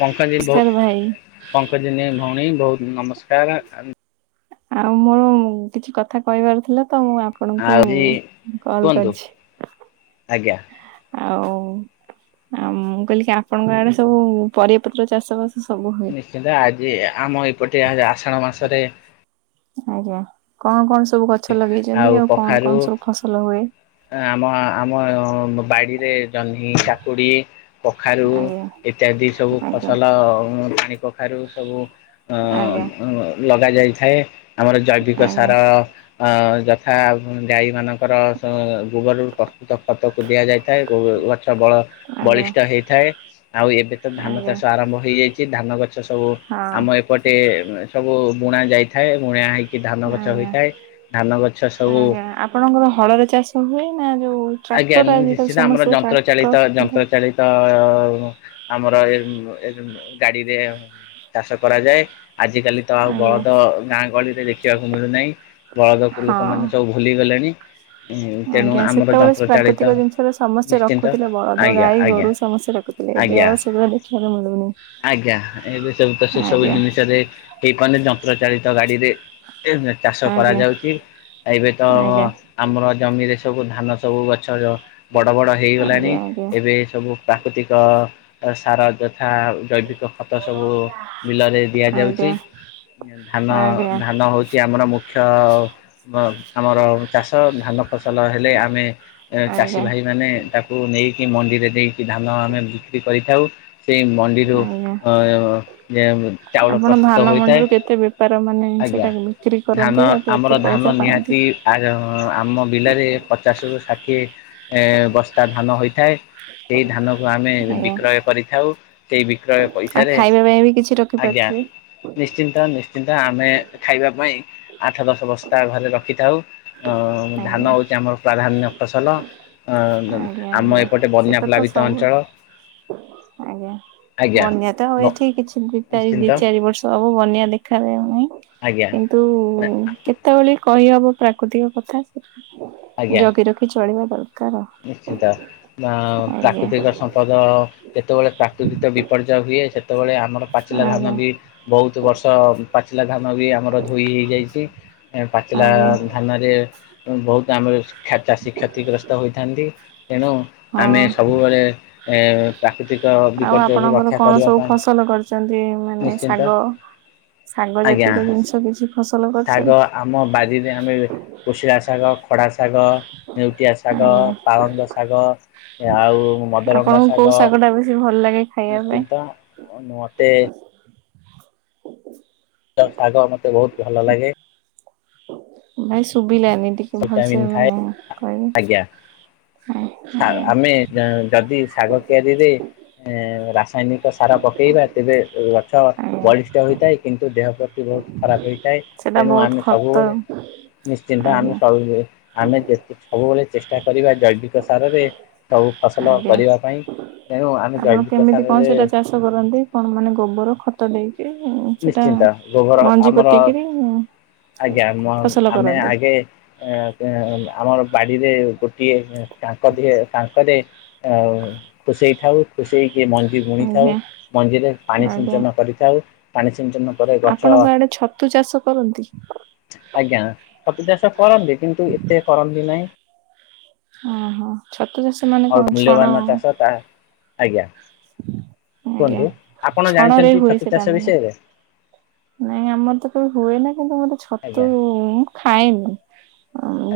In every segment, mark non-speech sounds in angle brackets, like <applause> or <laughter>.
ପଙ୍କଜିନି ଭଉ ନମସ୍କାର ଭାଇ ପଙ୍କଜିନି ଭଉଣୀ ବହୁତ୍ ନମସ୍କାର୍। ଆଉ ମୋର କିଛି କଥା କହିବାର ଥିଲା ତ ମୁଁ ଆ ଆପଣଙ୍କୁ ଆଜି କଲ୍ କୁହନ୍ତୁ। କରିଛି। ଆଜ୍ଞା ଆଉ ଆଉ ମୁଁ କହିଲି କି ଆପଣଙ୍କ ଆଡେ ସବୁ ପରିବାପତ୍ର ଚାଷ ବାସ ସବୁ ହୁଏ କିନ୍ତୁ ଆଜି ଆମ ଏପଟେ ଆଷାଢ ମାସରେ ଆଜ୍ଞା କଣ କଣ ସବୁ ଗଛ ଲଗେଇଚନ୍ନ୍ତି ଆଉ କଣ କଣ ସବୁ ଫସଲ ହୁଏ? ଆମ-ଆମ ବାଡିରେ ଜହ୍ନି, କାକୁଡ଼ି, କଖାରୁ ଆଜ୍ଞା ଇତ୍ୟାଦି ସବୁ ଆଜ୍ଞା ଫସଲ ପାଣି କଖା ଖାରୁ ସବୁ ଅ ଆଜ୍ଞା ଲଗା ଯାଇଥାଏ ଆମର ଜୈବିକ ଆଜ୍ଞା ସାର ଅ ଯଥା ଆଉ କଣ ଗାଈ ମାନଙ୍କର ସ ଗୋବରରୁ କ ଖତକୁ ଦିଆଯାଇଥାଏ ଗଛ ବଳ ଆଜ୍ଞା ବଳିଷ୍ଠ ହେଇଥାଏ। ଆଉ ଏବେ ତ ଧାନ ଆଜ୍ଞା ଚାଷ ଆରମ୍ଭ ହେଇଯାଇଚି ଧାନ ଗଛ ଛସବୁ ହଁ। ଆମ ଏପଟେ ସବୁ ବୁଣା ଯାଇଥାଏ ବୁଣା ହେଇିକି କି ଧାନ ଗଛ ଆଜ୍ଞା ହୋଇଥାଏ ଧାନ ଗଛ ସବୁ ଆଜ୍ଞା ଆପଣଙ୍କର ହଳରେ ଚାଷ ହୁଏ ନା ଯୋଉ ଆଜ୍ଞା ଟ୍ରାକ୍ଟର ଆଜିକାଲି ନିଶ୍ଚତ ଆମର ସମସ୍ତେ ଯନ୍ତ୍ର ଟ୍ରାକ୍ଟର ଚାଳିତ ଯନ୍ତ୍ର ଚାଳିତ ଅ-ଅ-ଆଉ ଆମର ଏ ଗାଡିରେ ଚାଷ କରାଯାଏ ଆଜିିକାଲି ତ ଆଉ ଆଜ୍ଞା ବଳଦ ଗାଁ ଗହଳିରେ ଦେଖିବାକୁ ମିଳୁନାହିଁ ବଳଦକୁ ହଁ। ଲୋକମାନେ ସବୁ ଭୁଲି ଗଲେଣି ତେଣୁ ଆଜ୍ଞା ଆମର ଯ ସେତେବେଳେ ପ୍ରାକୃତିକ ଜିନିଷରେ ସମସ୍ତେ ରଖୁଥିଲେ ବଳଦ ଆଜ୍ଞା ଗାଈ ଆଜ୍ଞା ଗୋରୁ ସମସ୍ତେ ରଖୁଥିଲେ ଏବେ ଆଜ୍ଞା ଆଉ ସେଗୁଡ଼ା ଦେଖିବାକୁ ମିଳୁନି। ଆଜ୍ଞା ଏବେ ସବୁ ତ ସେ ସବୁ ଆଜ୍ଞା ଜିନିଷରେ ରେ ହେଇପାରୁନି ଯନ୍ତ୍ର ଚାଳିତ ଗାଡିରେ ଚାଷ ଆଜ୍ଞା କରାଯାଉଚି ଏବେ ତ ଆଜ୍ଞା। ଆମର ଜମିରେ ସବୁ ଧାନ ସବୁ ଗଛ ବଡ-ବଡ ହେଇଗଲାଣି ଆଜ୍ଞା ଆଜ୍ଞା ଏବେ ସବୁ ପ୍ରାକୃତିକ ସାର ଯଥା ଜୈବିକ ଖତ ସବୁ ବିଲରେ ଆଜ୍ଞା ଦିଆଯାଉଚି। ଆଜ୍ଞା ଧାନ-ଧାନ ହୋଉଚି ଆମର ମୁଖ୍ୟ ଆମର ଚାଷ ଧାନ ଫସଲ ହେଲେ ଆମେ ଚାଷୀ ଆଜ୍ଞା ଭାଇ ମାନେ ତାକୁ ନେଇକି ମଣ୍ଡିରେ ଦେଇକି ଧାନ ଆମେ ବିକ୍ରି କରିଥାଉ। ସେଇ ମଣ୍ଡିରୁ ଆଜ୍ଞା। ଅ ଯେ ଚାଉଳ ଆପଣ ପ୍ରସ୍ତୁତ ଧାନ ହୋଇଥାଏ ମଣ୍ଡିରୁ କେତେ ବେପାର ମାନେ ଆଜ୍ଞା ସେଟା ବିକ୍ରି ଧାନ କରନ୍ତି ଆଉ ଆମର କେତେ ଧାନ ପଇସା ପାଆନ୍ତି? ନିହାତି ଆର ଆମ ବିଲାରେ ପଚାଶରୁ ଷାଠିଏ ଏ ବସ୍ତା ଧାନ ହୋଇଥାଏ ଏଇ ଧାନକୁ ଆମେ ଆଜ୍ଞା ବିକ୍ରୟ କରିଥାଉ। ସେଇ ବିକ୍ରୟ ଆଉ ପଇସାରେ ଖାଇବା ପାଇଁ ବି କିଛି ଆଜ୍ଞା ରଖିପାରୁଥିବେ ନିଶ୍ଚିନ୍ତ-ନିଶ୍ଚିନ୍ତ ଆମେ ଖାଇବା ପାଇଁ ଆଠ ଦଶ ବସ୍ତା ଘରେ ରଖିଥାଉ। ଅ ଧାନ ଆଜ୍ଞା ହୋଉଚି ଆମର ପ୍ରାଧାନ୍ୟ ଫସଲ ଆଜ୍ଞା ଆମ ଆଜ୍ଞା। ଏପଟେ ବନ୍ୟା ସେଟା ତ ପ୍ଲାବିତ ସବୁ ଅଞ୍ଚଳ ଆଜ୍ଞା। ଆଜ୍ଞା। ବନ୍ୟା ତ ଆଉ ବ ଏଠି କିଛି ଦିତାରି ନିଶ୍ଚିନ୍ତ ଦିଇ ଚାରି ବର୍ଷ ହବ ବନ୍ୟା ଦେଖାାଯାଉନାହିଁ। ଆଜ୍ଞା କିନ୍ତୁ କେତେବେଳେ କହିହବ ପ୍ରାକୃତିକ କଥା ଆଜ୍ଞା ଜଗି ରଖି ଚଳିବା ଦରକାର। ନିଶ୍ଚିନ୍ତ ନା ଆଉ ଆଜ୍ଞା ପ୍ରାକୃତିକ ସମ୍ପଦ ଯେତେବେଳେ ପ୍ରାକୃତିକ ବିପର୍ଯ୍ୟୟ ହୁଏ ସେତେବେଳେ ଆମର ପାଚିଲା ଧାନ ଆଜ୍ଞା ବି ବୋହୁତ ବର୍ଷ ପାଚିଲା ଧାନ ବି ଆମର ଧୋଇ ହେଇ ଯାଇଚି ପାଚିଲା ଆଜ୍ଞା ଧାନରେ ବୋହୁତ ଆମର ଚାଷୀ କ୍ଷତିଗ୍ରସ୍ତ ହୋଇଥାଏ। ତେଣୁ ଆମେ ହଁ। ସବୁବେଳେ ଏ ପ୍ରାକୃତି ଆଉ ଆପଣଙ୍କର କଣ ସବୁ ଫସଲ କରିଚନ୍ତି ମାନେ ନିଶ୍ଚିନ୍ତ ଶାଗ ସାଙ୍ଗ ଆଜ୍ଞା। ଜେତିକ ଜିନିଷ କିଛି ଫସଲ ଶାଗ କରିଛନ୍ତି? ଆମ ବାରିରେ ଆମେ କୁଶିଳା ଶାଗ ଖଡା ଶାଗ ନେଉଟିଆ ଶାଗ ଆଜ୍ଞା ପାଳଙ୍ଗ ଶାଗ ଆଉ ମଦରଙ୍ଗା ଆପଣଙ୍କୁ କୋଉ ଶାଗ ଟା ବେଶୀ ଭଲ ଲାଗେ ଖାଇବା ପାଇଁ? ନିଶ୍ଚିନ୍ତ ଉଁ ମତେ ତ ଶାଗ ମତେ ବହୁତ ଭଲ ଲାଗେ। ଭାଇ ଶୁଭିଲାନି ଟିକେ ଭଲସେ ଭିଟାମିନ୍ ଥାଏ ମାନେ କହିବେ। ଶା ଆଜ୍ଞା ଆମେ ଯଦି ଶାଗ କିତିଆରିରେ ଏଁ ରାସାୟନିକ ସାର ପକେଇବା। ତେବେ ଗଛ ଆଜ୍ଞା। ବଳିଷ୍ଠ ହୋଇଥାଏ କିନ୍ତୁ ଦେହ ପ୍ରତି ବହୁତ ଖରାପ ହେଇଥାଏ ସେଟା ତେଣୁ ବହୁତ ଆମେ ଖତ ସବୁବେଳେ ନିଶ୍ଚିନ୍ତ ଆମେ ଆଜ୍ଞା ସବୁ ଆମେ ଯେତେ ସବୁବେଳେ ଚେଷ୍ଟା କରିବା ଜୈବିକ ସାରରେ ସବୁ ଫସଲ ଆଜ୍ଞା। କରିବା ପାଇଁ ତେଣୁ ଆମେ ଆପଣ ଜୈବିକ କେମିତି କଣ ସାରରେ ସେଇଟା ଚାଷ କରନ୍ତି କଣ ମାନେ ଗୋବର ଖତ ଦେଇ। ନିଶ୍ଚିନ୍ତ ଗୋବର ଆମର ପୋତିକିରି ଆଜ୍ଞା ମ ଫସଲ ଆମେ କରନ୍ତି ଆଗେ ଏଁ ଏଁ ଆମର ବାଡିରେ ଗୋଟିଏ କାଙ୍କ ଟିଏ କାଙ୍କରେ ଆଉ ଖୁସେଇ ଥାଉ। ଖୁସେଇକି ମଞ୍ଜି ବୁଣିଥାଉ ଆଜ୍ଞା ମଞ୍ଜିରେ ପାଣି ଆଜ୍ଞା। ଛିଞ୍ଚନ କରିଥାଉ ପାଣି ଛିଞ୍ଚନ ଆପଣଙ୍କ ଆଡେ ଛତୁ ଚାଷ କରନ୍ତି। ଆଜ୍ଞା ଛତୁ ଚାଷ କରନ୍ତି କିନ୍ତୁ ଏତେ କରନ୍ତି ନାହିଁ। ଓହୋ ଛତୁ ଚାଷ ମାନେ ଆଉ କଣ ଛଣ ମୂଲ୍ୟବାନ ଚାଷ ତା ଆଜ୍ଞା। ଆଜ୍ଞା। କୁହନ୍ତୁ ଆପଣ ଛଣରେ ଜାଣିଛନ୍ତି ହୁଏ ଛତୁ ସେଟା ଚାଷ ମାନେ। ବିଷୟରେ। ନାଇଁ ଆମର ତ କେବେ ହୁଏ ନା କିନ୍ତୁ ଗୋଟେ ଛତୁ ଆଜ୍ଞା ମୁଁ ଖାଏନି।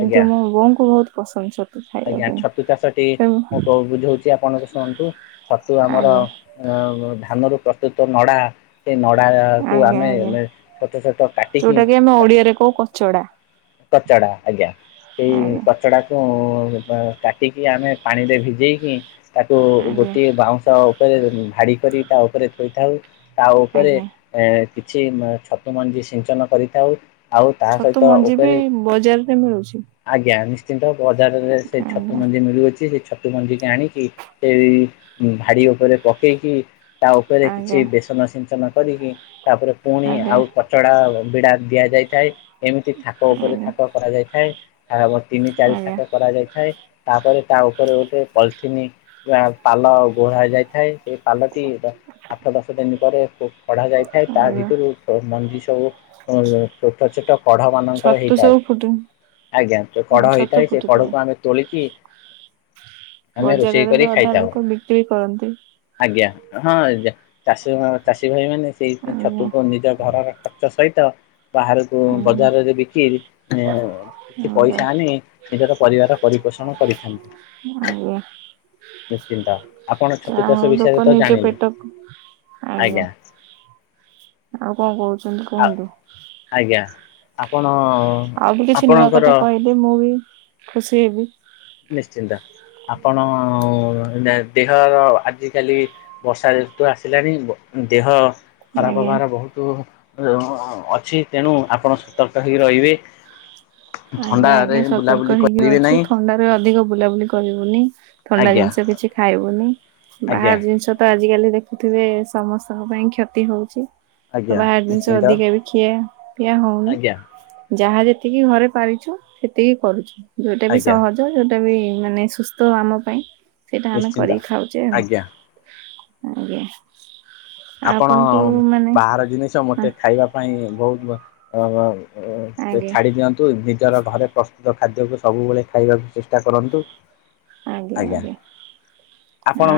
ଆଜ୍ଞା ମୋ ବୋଉଙ୍କୁ ବହୁତ ପସନ୍ଦ ଛ ଆଜ୍ଞା ଛତୁ ଚାଷଟି ମୁଁ କୋଉ ବୁଝୋଉଚି ଆପଣ ଶୁଣନ୍ତୁ ଛତୁ ଆଜ୍ଞା ଆମର ଆଜ୍ଞା ଅ ଧାନରୁ ପ୍ରସ୍ତୁତ ନଡା ସେ ନଡ଼ାକୁ ଆଜ୍ଞା। ଆମେ ଆଜ୍ଞା। ମେ ଛୋଟ ଛୋଟ କାଟିକି ଯୋଉଟା କି ଆମେ ଓଡିଆରେ କୋଉ କଚଡା। କଚଡା ଆଜ୍ଞା। ସେଇ ଆଜ୍ଞା କଚଡାକୁ ଉ କାଟିକି ଆମେ ପାଣିରେ ଭିଜେଇକି ତାକୁ ଆଜ୍ଞା ଗୋଟିଏ ବାଉଁଶ ଉପରେ ଭାଡି କରି ତା ଉପରେ ଥୋଇଥାଉ। ତା ଉପରେ ଆଜ୍ଞା। ଏ କିଛି ଛତୁ ମଞ୍ଜି ସିଞ୍ଚନ କରିଥାଉ ଆଉ ତାହା ଛତୁ ସହିତ ଓ ମଞ୍ଜି ବି ବଜାରରେ ମିଳୁଚି। ଆଜ୍ଞା ନିଶ୍ଚିନ୍ତ ବଜାରରେ ସେଇ ଛତୁ ଆଜ୍ଞା ମଞ୍ଜି ମିଳୁଅଛି ସେ ଛ ସେ ମଞ୍ଜିିକି ଆଣିକି ସେଇ ଭାଡି ଉପରେ ପକେଇକି ତା ଉପରେ କିଛି ଆଜ୍ଞା ବେସନ ସିଞ୍ଚନ କରିକି ତାପରେ ପୁଣି ଆଜ୍ଞା। ଆଉ ଥ ଚଡା ବିଡା ଦିଆଯାଇଥାଏ ଏମିତି ଥାକ ଉପରେ ଆଜ୍ଞା ଥାକ କରାଯାଇଥାଏ। <unintelligible> ତିନି ଚାରି ଆଜ୍ଞା ଥାକ କରାଯାଇଥାଏ ତାପରେ ତା ଉପରେ ଗୋଟେ ପଲଥିନି <unintelligible> ପାଲ ଗୋଳା ଯାଇଥାଏ ସେଇ ପାଲଟି ଆଠ ଦଶ ଦିନ ପରେ କଢା ଯାଇ ଥାଏ ତା ଆଜ୍ଞା। ଭିତରୁ ମଞ୍ଜି ସବୁ ଉଁ ଛୋଟ, ଛୋଟ କଢ ମାନ ଛତୁ ହେଇଥାଏ। ସବୁ ଫୁଟି ଆଜ୍ଞା ଯୋଉ ହଁ କଢ ଛତୁ ହେଇଥାଏ ସେ ଫୁଟିଥାଏ। କଢ଼କୁ ଆମେ ତୋଳିକି ଆମେ ରୋଷେଇ ବଜାରରେ କରି ବି ଅଧା ଖାଇଥାଉ। ଲୋକ ବିକ୍ରି କରନ୍ତି। ଆଜ୍ଞା ହଁ ଚାଷୀ ଚାଷୀ ଭାଇ ମାନେ ସେଇ ଆଜ୍ଞା ଛତୁକୁ ନିଜ ଘରର ଖ ଚ ସହିତ ବାହାରକୁ ଆଜ୍ଞା। ବଜାରରେ ବିକି ଇଁ କିଛି ଆଜ୍ଞା ପଇସା ଆଣି ନିଜର ପରିବାର ପରିପୋଷଣ କରିଥାନ୍ତି। ଆଜ୍ଞା। ନିଶ୍ଚିନ୍ତ ଆପଣ ଛତୁ ଯାହା ଚାଷ ହଉ ବିଷୟରେ ଲୋକ ତ ନିଜ ଜାଣିଲେ ପେଟ ଆଜ୍ଞା। ଆଉ କଣ କହୁଛନ୍ତି ଆ କୁହନ୍ତୁ? ଆଜ୍ଞା, ଆପଣ ଆଉ ବି କିଛି ନୂଆ ଆପଣଙ୍କର କଥା କହିଲେ ମୁଁ ବି ଖୁସି ହେବି। ନିଶ୍ଚିନ୍ତ ଆପଣ ଦେହର ଆଜିିକାଲି ବର୍ଷା ଋତୁ ଆସିଲାଣି ଦେହ ଖରାପ ଆଜ୍ଞା। ହବାର ବହୁତ ଅଛି ତେଣୁ ଆପଣ ସତର୍କ ହେଇକି ରହିବେ। ଆଜ୍ଞା ଥଣ୍ଡାରେ ଆଜ୍ଞା ସତର୍କ ବୁଲାବୁଲି ହେଇକି କରିବେ ଅଛୁ ନାହିଁ। ଥଣ୍ଡାରେ ଅଧିକ ବୁଲାବୁଲି କରିବୁନି, ଥଣ୍ଡା ଆଜ୍ଞା ଜିନିଷ କିଛି ଖାଇବୁନି, ବାହାର ଆଜ୍ଞା ଜିନିଷ ତ ଆଜିକାଲି ଦେଖୁଥିବେ ସମସ୍ତଙ୍କ ପାଇଁ କ୍ଷତି ହଉଛି। ତ ଆଜ୍ଞା ବାହାର ଜିନିଷ ନିଶ୍ଚିନ୍ତ ଅଧିକା ବି ଖିଆ ପିଆ ହଉନି। ଆଜ୍ଞା ଯାହା ଯେତିକି ଘରେ ପାରିଛୁ ସେତିକି କରୁଛୁ ଯଉଟା ବି ଆଜ୍ଞା ସହଜ ଯୋଉଟା ବି ମାନେ ସୁସ୍ଥ ଆମ ପାଇଁ ସେଇଟା ଆମେ ନିଶ୍ଚିନ୍ତ କରିକି ଖାଉଛେ ଆଉ। ଆଜ୍ଞା ଆଜ୍ଞା। ଆପଣ ଆପଣଙ୍କୁ ମାନେ ବାହାର ଜିନିଷ ମ ତେ ଖାଇବା ପାଇଁ ବହୁତ ଆଜ୍ଞା ଛାଡ଼ି ଦିଅନ୍ତି। ନିଜର ଘରେ ପ୍ରସ୍ତୁତ ଖାଦ୍ୟକୁ ସବୁବେଳେ ଖାଇବାକୁ ଚେଷ୍ଟା କରନ୍ତୁ। ଆଜ୍ଞା,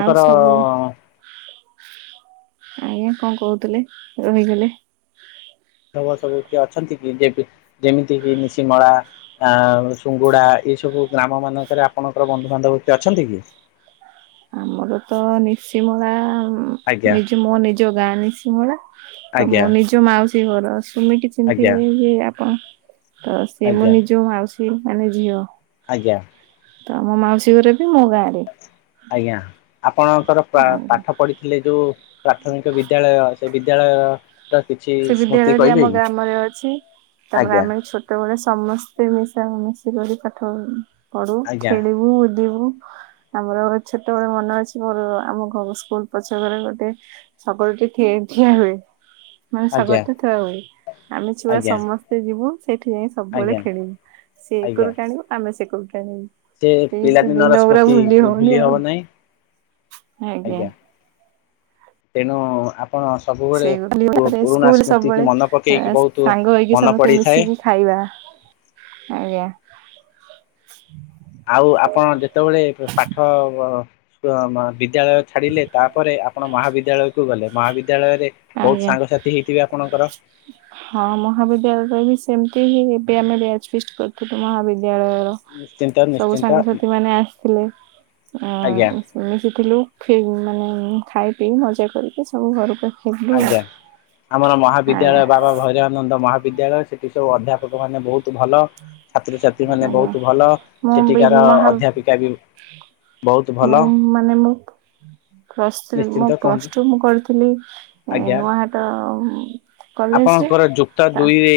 ଆଉ ସବୁ ଆଜ୍ଞା କଣ କହୁଥିଲେ ରହିଗଲେ? ଲୋକ ସବୁ କିଏ ଅଛନ୍ତି କି ଯେମିତି କି ନିଶିମଳା ଆ ସୁଙ୍ଗୁଡା ଏଇ ସବୁ ଗ୍ରାମ ମାନଙ୍କରେ ଆପଣଙ୍କର ବନ୍ଧୁବାନ୍ଧବ କି ଅଛନ୍ତି କି? ଆମର ତ ନିଶିମଳା ଆଜ୍ଞା ନିଜ ମୋ ନିଜ ଗାଁ ନିଶିମଳା ତ ଆଜ୍ଞା ମୋ ନିଜ ମାଉସୀ ଘର ସୁମିତି ଆଜ୍ଞା ଚିହ୍ନିଥିବେ ଯେ ଆପଣ ତ ସିଏ ମୋ ଆଜ୍ଞା ନିଜ ମାଉସୀ ମାନେ ଝିଅ। ଆଜ୍ଞା। ତ ମୋ ମାଉସୀ ଘରେ ବି ମୋ ଗାଁରେ। ଆଜ୍ଞା! ଆପଣଙ୍କର ଆଜ୍ଞା ପାଠ ପଢିଥିଲେ ଯୋଉ ପ୍ରାଥମିକ ବିଦ୍ୟାଳୟ ବିଦ୍ୟାଳୟ। ର କିଛି ସେ ସ୍ମୃତି ବିଦ୍ୟାଳୟଟି କହିବେ ଆମ କି? ଗ୍ରାମରେ ଅଛି ତାପରେ ଆଜ୍ଞା ଆମେ ଛୋଟ ସେତେବେଳେ ସମସ୍ତେ ମିଶା ମିଶିକରି ପାଠ ପଢୁ, ଆଜ୍ଞା ଖେଳିବୁ, ବୁଲିବୁ। ଆମର ଛୋଟବେଳେ ମନେ ଅଛି ମୋର ଆମ ଘର ସ୍କୁଲ ପଛ ଘରେ ଗୋଟେ ଶଗଡ଼ଟି ଏ ଠିଆ ହୁଏ। ମାନେ ଆଜ୍ଞା ଶଗଡ଼ଟା ଥୁଆ ହୁଏ। ଆମେ ଛୁଆ ଆଜ୍ଞା ସମସ୍ତେ ଯିବୁ ସେଇଠି ଯାଇ ସବୁବେଳେ ଆଜ୍ଞା ଖେଳିବୁ ସିଏ ଆଜ୍ଞା। ଏକରୁ ଟାଣିବୁ ଆମେ ସେ କରୁ ଟାଣିବୁ। ସେ ସେଇ ପିଲାଦିନର ଦିନ ଗୁରା ସ୍ମୃତି ଭୁଲି ହଉନି ହବ ଆଉ। ନାହିଁ ଆଜ୍ଞା। ତେଣୁ ଆପଣ ସବୁବେଳେ ସେଇ ତାପରେ ପୁରୁଣା ସ୍କୁଲ ସ୍ମୃତିକୁ ସବୁବେଳେ ମନେ ଏ ପକେଇକି ବହୁତ ସାଙ୍ଗ ହେଇକି ମନ ସମସ୍ତେ ପଡ଼ିଥାଏ। ମିଶିକି ଖାଇବା ଆଜ୍ଞା। ଆଉ ଆପଣ ଯେତେବେଳେ ପାଠ ବିଦ୍ୟାଳୟ ଛାଡିଲେ ତାପରେ ଆପଣ ମହାବିଦ୍ୟାଳୟକୁ ଗଲେ ମହାବି ବିଦ୍ୟାଳୟରେ ବହୁତ ଆଜ୍ଞା ସାଙ୍ଗସାଥି ହେଇଥିବେ ଆପଣଙ୍କର? <inaudible> ହଁ ମହାବିଦ୍ୟାଳୟରେ ବି ସେମିତି ହିଁ ଏବେ ଆମେ ବ୍ୟାଚ୍ ଫିଷ୍ଟ କରିଥିଲୁ ମହାବିଦ୍ୟାଳୟର। ନିଶ୍ଚିନ୍ତ ସବୁ ନିଶ୍ଚିନ୍ତ ସାଙ୍ଗସାଥି ମାନେ ଆସଥିଲେ ଆଜ୍ଞା ଆଉ ମିଶିଥିଲୁ ଫି ମାନେ ଖାଇ ପିଇ ମଜା କରିକି ସବୁ ଘରୁକୁ ଆ ଆଜ୍ଞା ଆମର ଆଜ୍ଞା ମହାବିଦ୍ୟାଳୟ ବାବା ଭୈରାନନ୍ଦ ମହା ବିଦ୍ୟାଳୟ ସେଠି ସବୁ ଅଧ୍ୟାପକମାନେ ବହୁତ ଭଲ ଛାତ୍ରଛାତ୍ରୀ ମାନେ ଆଜ୍ଞା। ବହୁତ ଭଲ ମୁଁ ବି ସେଠିକାର ମହା ଅଧ୍ୟାପିକା ବି। ବହୁତ ଭଲ ମୁଁ ମାନେ ମୁଁ ପ୍ଲସ୍ ଥ୍ରୀ ମୋ ନିଶ୍ଚିନ୍ତ ପ୍ଲସ୍ କୁହନ୍ତୁ ଟୁ ମୁଁ କରିଥିଲି ଆଜ୍ଞା ନୂଆହାଟ କଲେଜରେ ଆପଣଙ୍କର ଯୁକ୍ତ ତା ଦୁଇ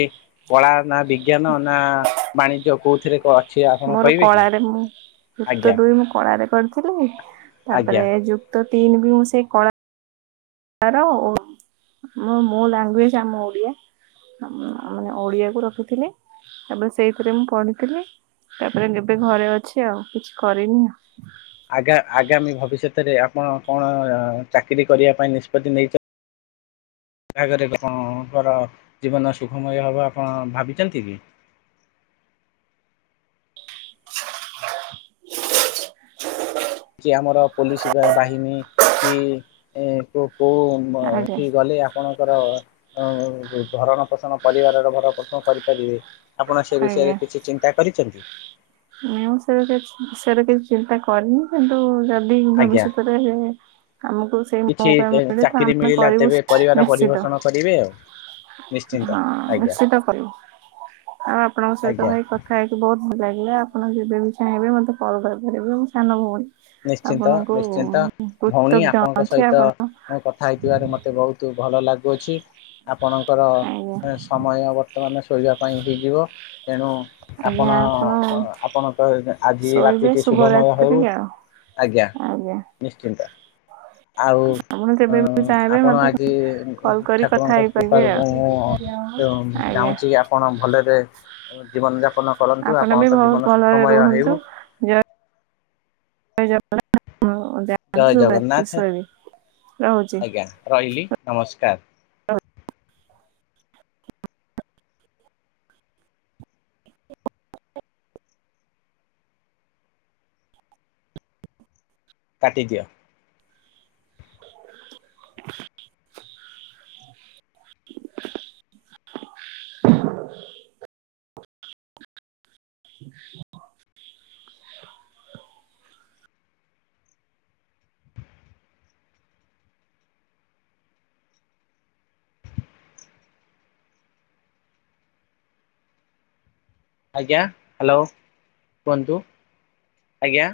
କଳା ନା ବିଜ୍ଞାନ ନା ବାଣିଜ୍ୟ କୋଉଥିରେ କ ମୋର କଳାରେ ମୁଁ। ଯୁକ୍ତ ଆଜ୍ଞା ଦୁଇ ମୁଁ କଳାରେ କରଥିଲି ଆଜ୍ଞା ତାପରେ ଯୁକ୍ତ ତିନି ବି ମୁଁ ସେଇ କଳା ତାର ଓ ମୁଁ ମୋ ଲାଙ୍ଗୁଏଜ ଆମ ଓଡିଆ। ଅଁ ଉ ମାନେ ଓଡିଆକୁ ରଖିଥିଲି। ତାପରେ ସେଇଥିରେ ମୁଁ ପଡିଥିଲି ତାପରେ ଏବେ ଘରେ ଅଛି ଆଉ କିଛି କରିନି। ଆଗା-ଆଗାମୀ ଭବିଷ୍ୟତରେ ଆପଣ କଣ ଚାକିରୀ କରିଆ ପାଇଁ ନିଷ୍ପତ୍ତି ନେଇଚ? ବାହାଘରେ ଆପଣଙ୍କର ଜୀବନ ସୁଖମୟ ହବ ଆପଣ ଭାବିଚନ୍ତି କି? କି ଆମର ପୋଲିସ ବା-ବାହିନୀ କି ଏ କୋ-କୋଉଁ ବ ଆଜ୍ଞା ସିଏ ଗଲେ ଆ ଆପଣଙ୍କର ଅ ବ ଭରଣ ପୋଷଣ ପରିବାରର ଭରଣ ପୋଷଣ କରିପାରିବେ। ଆପଣ ସେ ଆଜ୍ଞା। ବିଷୟରେ କିଛି ଚିନ୍ତା କରିଚନ୍ତି? ନା ମୁଁ ସେ ବେ ଉଁ ସେ ବେ କିଛି ଚିନ୍ତା କରିନି କିନ୍ତୁ ଯଦି ଆଜ୍ଞା ଭବିଷ୍ୟତରେ ଆମୁକୁ ସେଇ କିଛି ମଉକା ମିଳେ ତ ଚାକିରି ଆମେ ମିଳିଲା କରିବୁ ତେବେ ପରିବାର ନିଶ୍ଚିତ। ପରିପୋଷଣ କରିବେ ଆଉ ନିଶ୍ଚିନ୍ତ ହଁ ଆଜ୍ଞା। ନିଶ୍ଚିତ କରିବୁ ଆଉ ଆପଣଙ୍କ ସହିତ ଆଜ୍ଞା ଭାଇ କଥା ହେଇ ବହୁତ ଭଲ ଲାଗିଲା ଆପଣ ଯେବେ ବିି ଚାହିଁବେ ମତେ କଲ କରିପାରିବେ ମୁଁ ସାନ ଭଉଣୀ। ନିଶ୍ଚିନ୍ତ ଆପଣଙ୍କୁ ନିଶ୍ଚିନ୍ତ। ଭଉଣୀ କୃତଜ୍ଞ ଆପଣଙ୍କ ଅଛି ସହିତ ଆପଣ ମୁଁ କଥା ହେଇଥିବାରୁ ମତେ ବହୁତ ଭଲ ଲାଗୁଅଛି। ଆପଣଙ୍କର ଆଜ୍ଞା ଏଁ ସମୟ ବର୍ତ୍ତମାନ ଶୋଇବା ପାଇଁ ହେଇଯିବ। ତେଣୁ ଆପଣ ଅ ଆପଣଙ୍କ ଆଜି ଶୋଇବେ ରାତିଟି ଶୁଭମୟ ହେଉ। ଶୁଭରାତ୍ରି ଆଉ ଆଜ୍ଞା ନିଶ୍ଚିନ୍ତ। ଆଉ ଆପଣ ଅଁ ଯେବେ ବି ଚାହିଁବେ ଆପଣ ମତେ ଆଜି କଲ୍ କରି କଥା ଠାକୁରଙ୍କ ହେଇପାରିବେ କୃପାରୁ ଆଉ ମୁଁ ଅ ତେଣୁ ଆଜ୍ଞା। ଚାହୁଁଚି ଆପଣ ଭଲରେ ଜୀବନ ଯା ଆପଣ ବି ବହୁତ ଭଲରେ ହେଉ ରୁହନ୍ତୁ ଯ <inaudible> ଜୟ ଶୁଭରାତ୍ରି ଜଗନ୍ନାଥ୍ ଶୋଇବି ରହୁଛି। ଆଜ୍ଞା ରହିଲି ନମସ୍କାର। କାଟି ଦିଅ। <inaudible> <inaudible> <inaudible> ଆଜ୍ଞା ହାଲୋ କୁହନ୍ତୁ ଆଜ୍ଞା।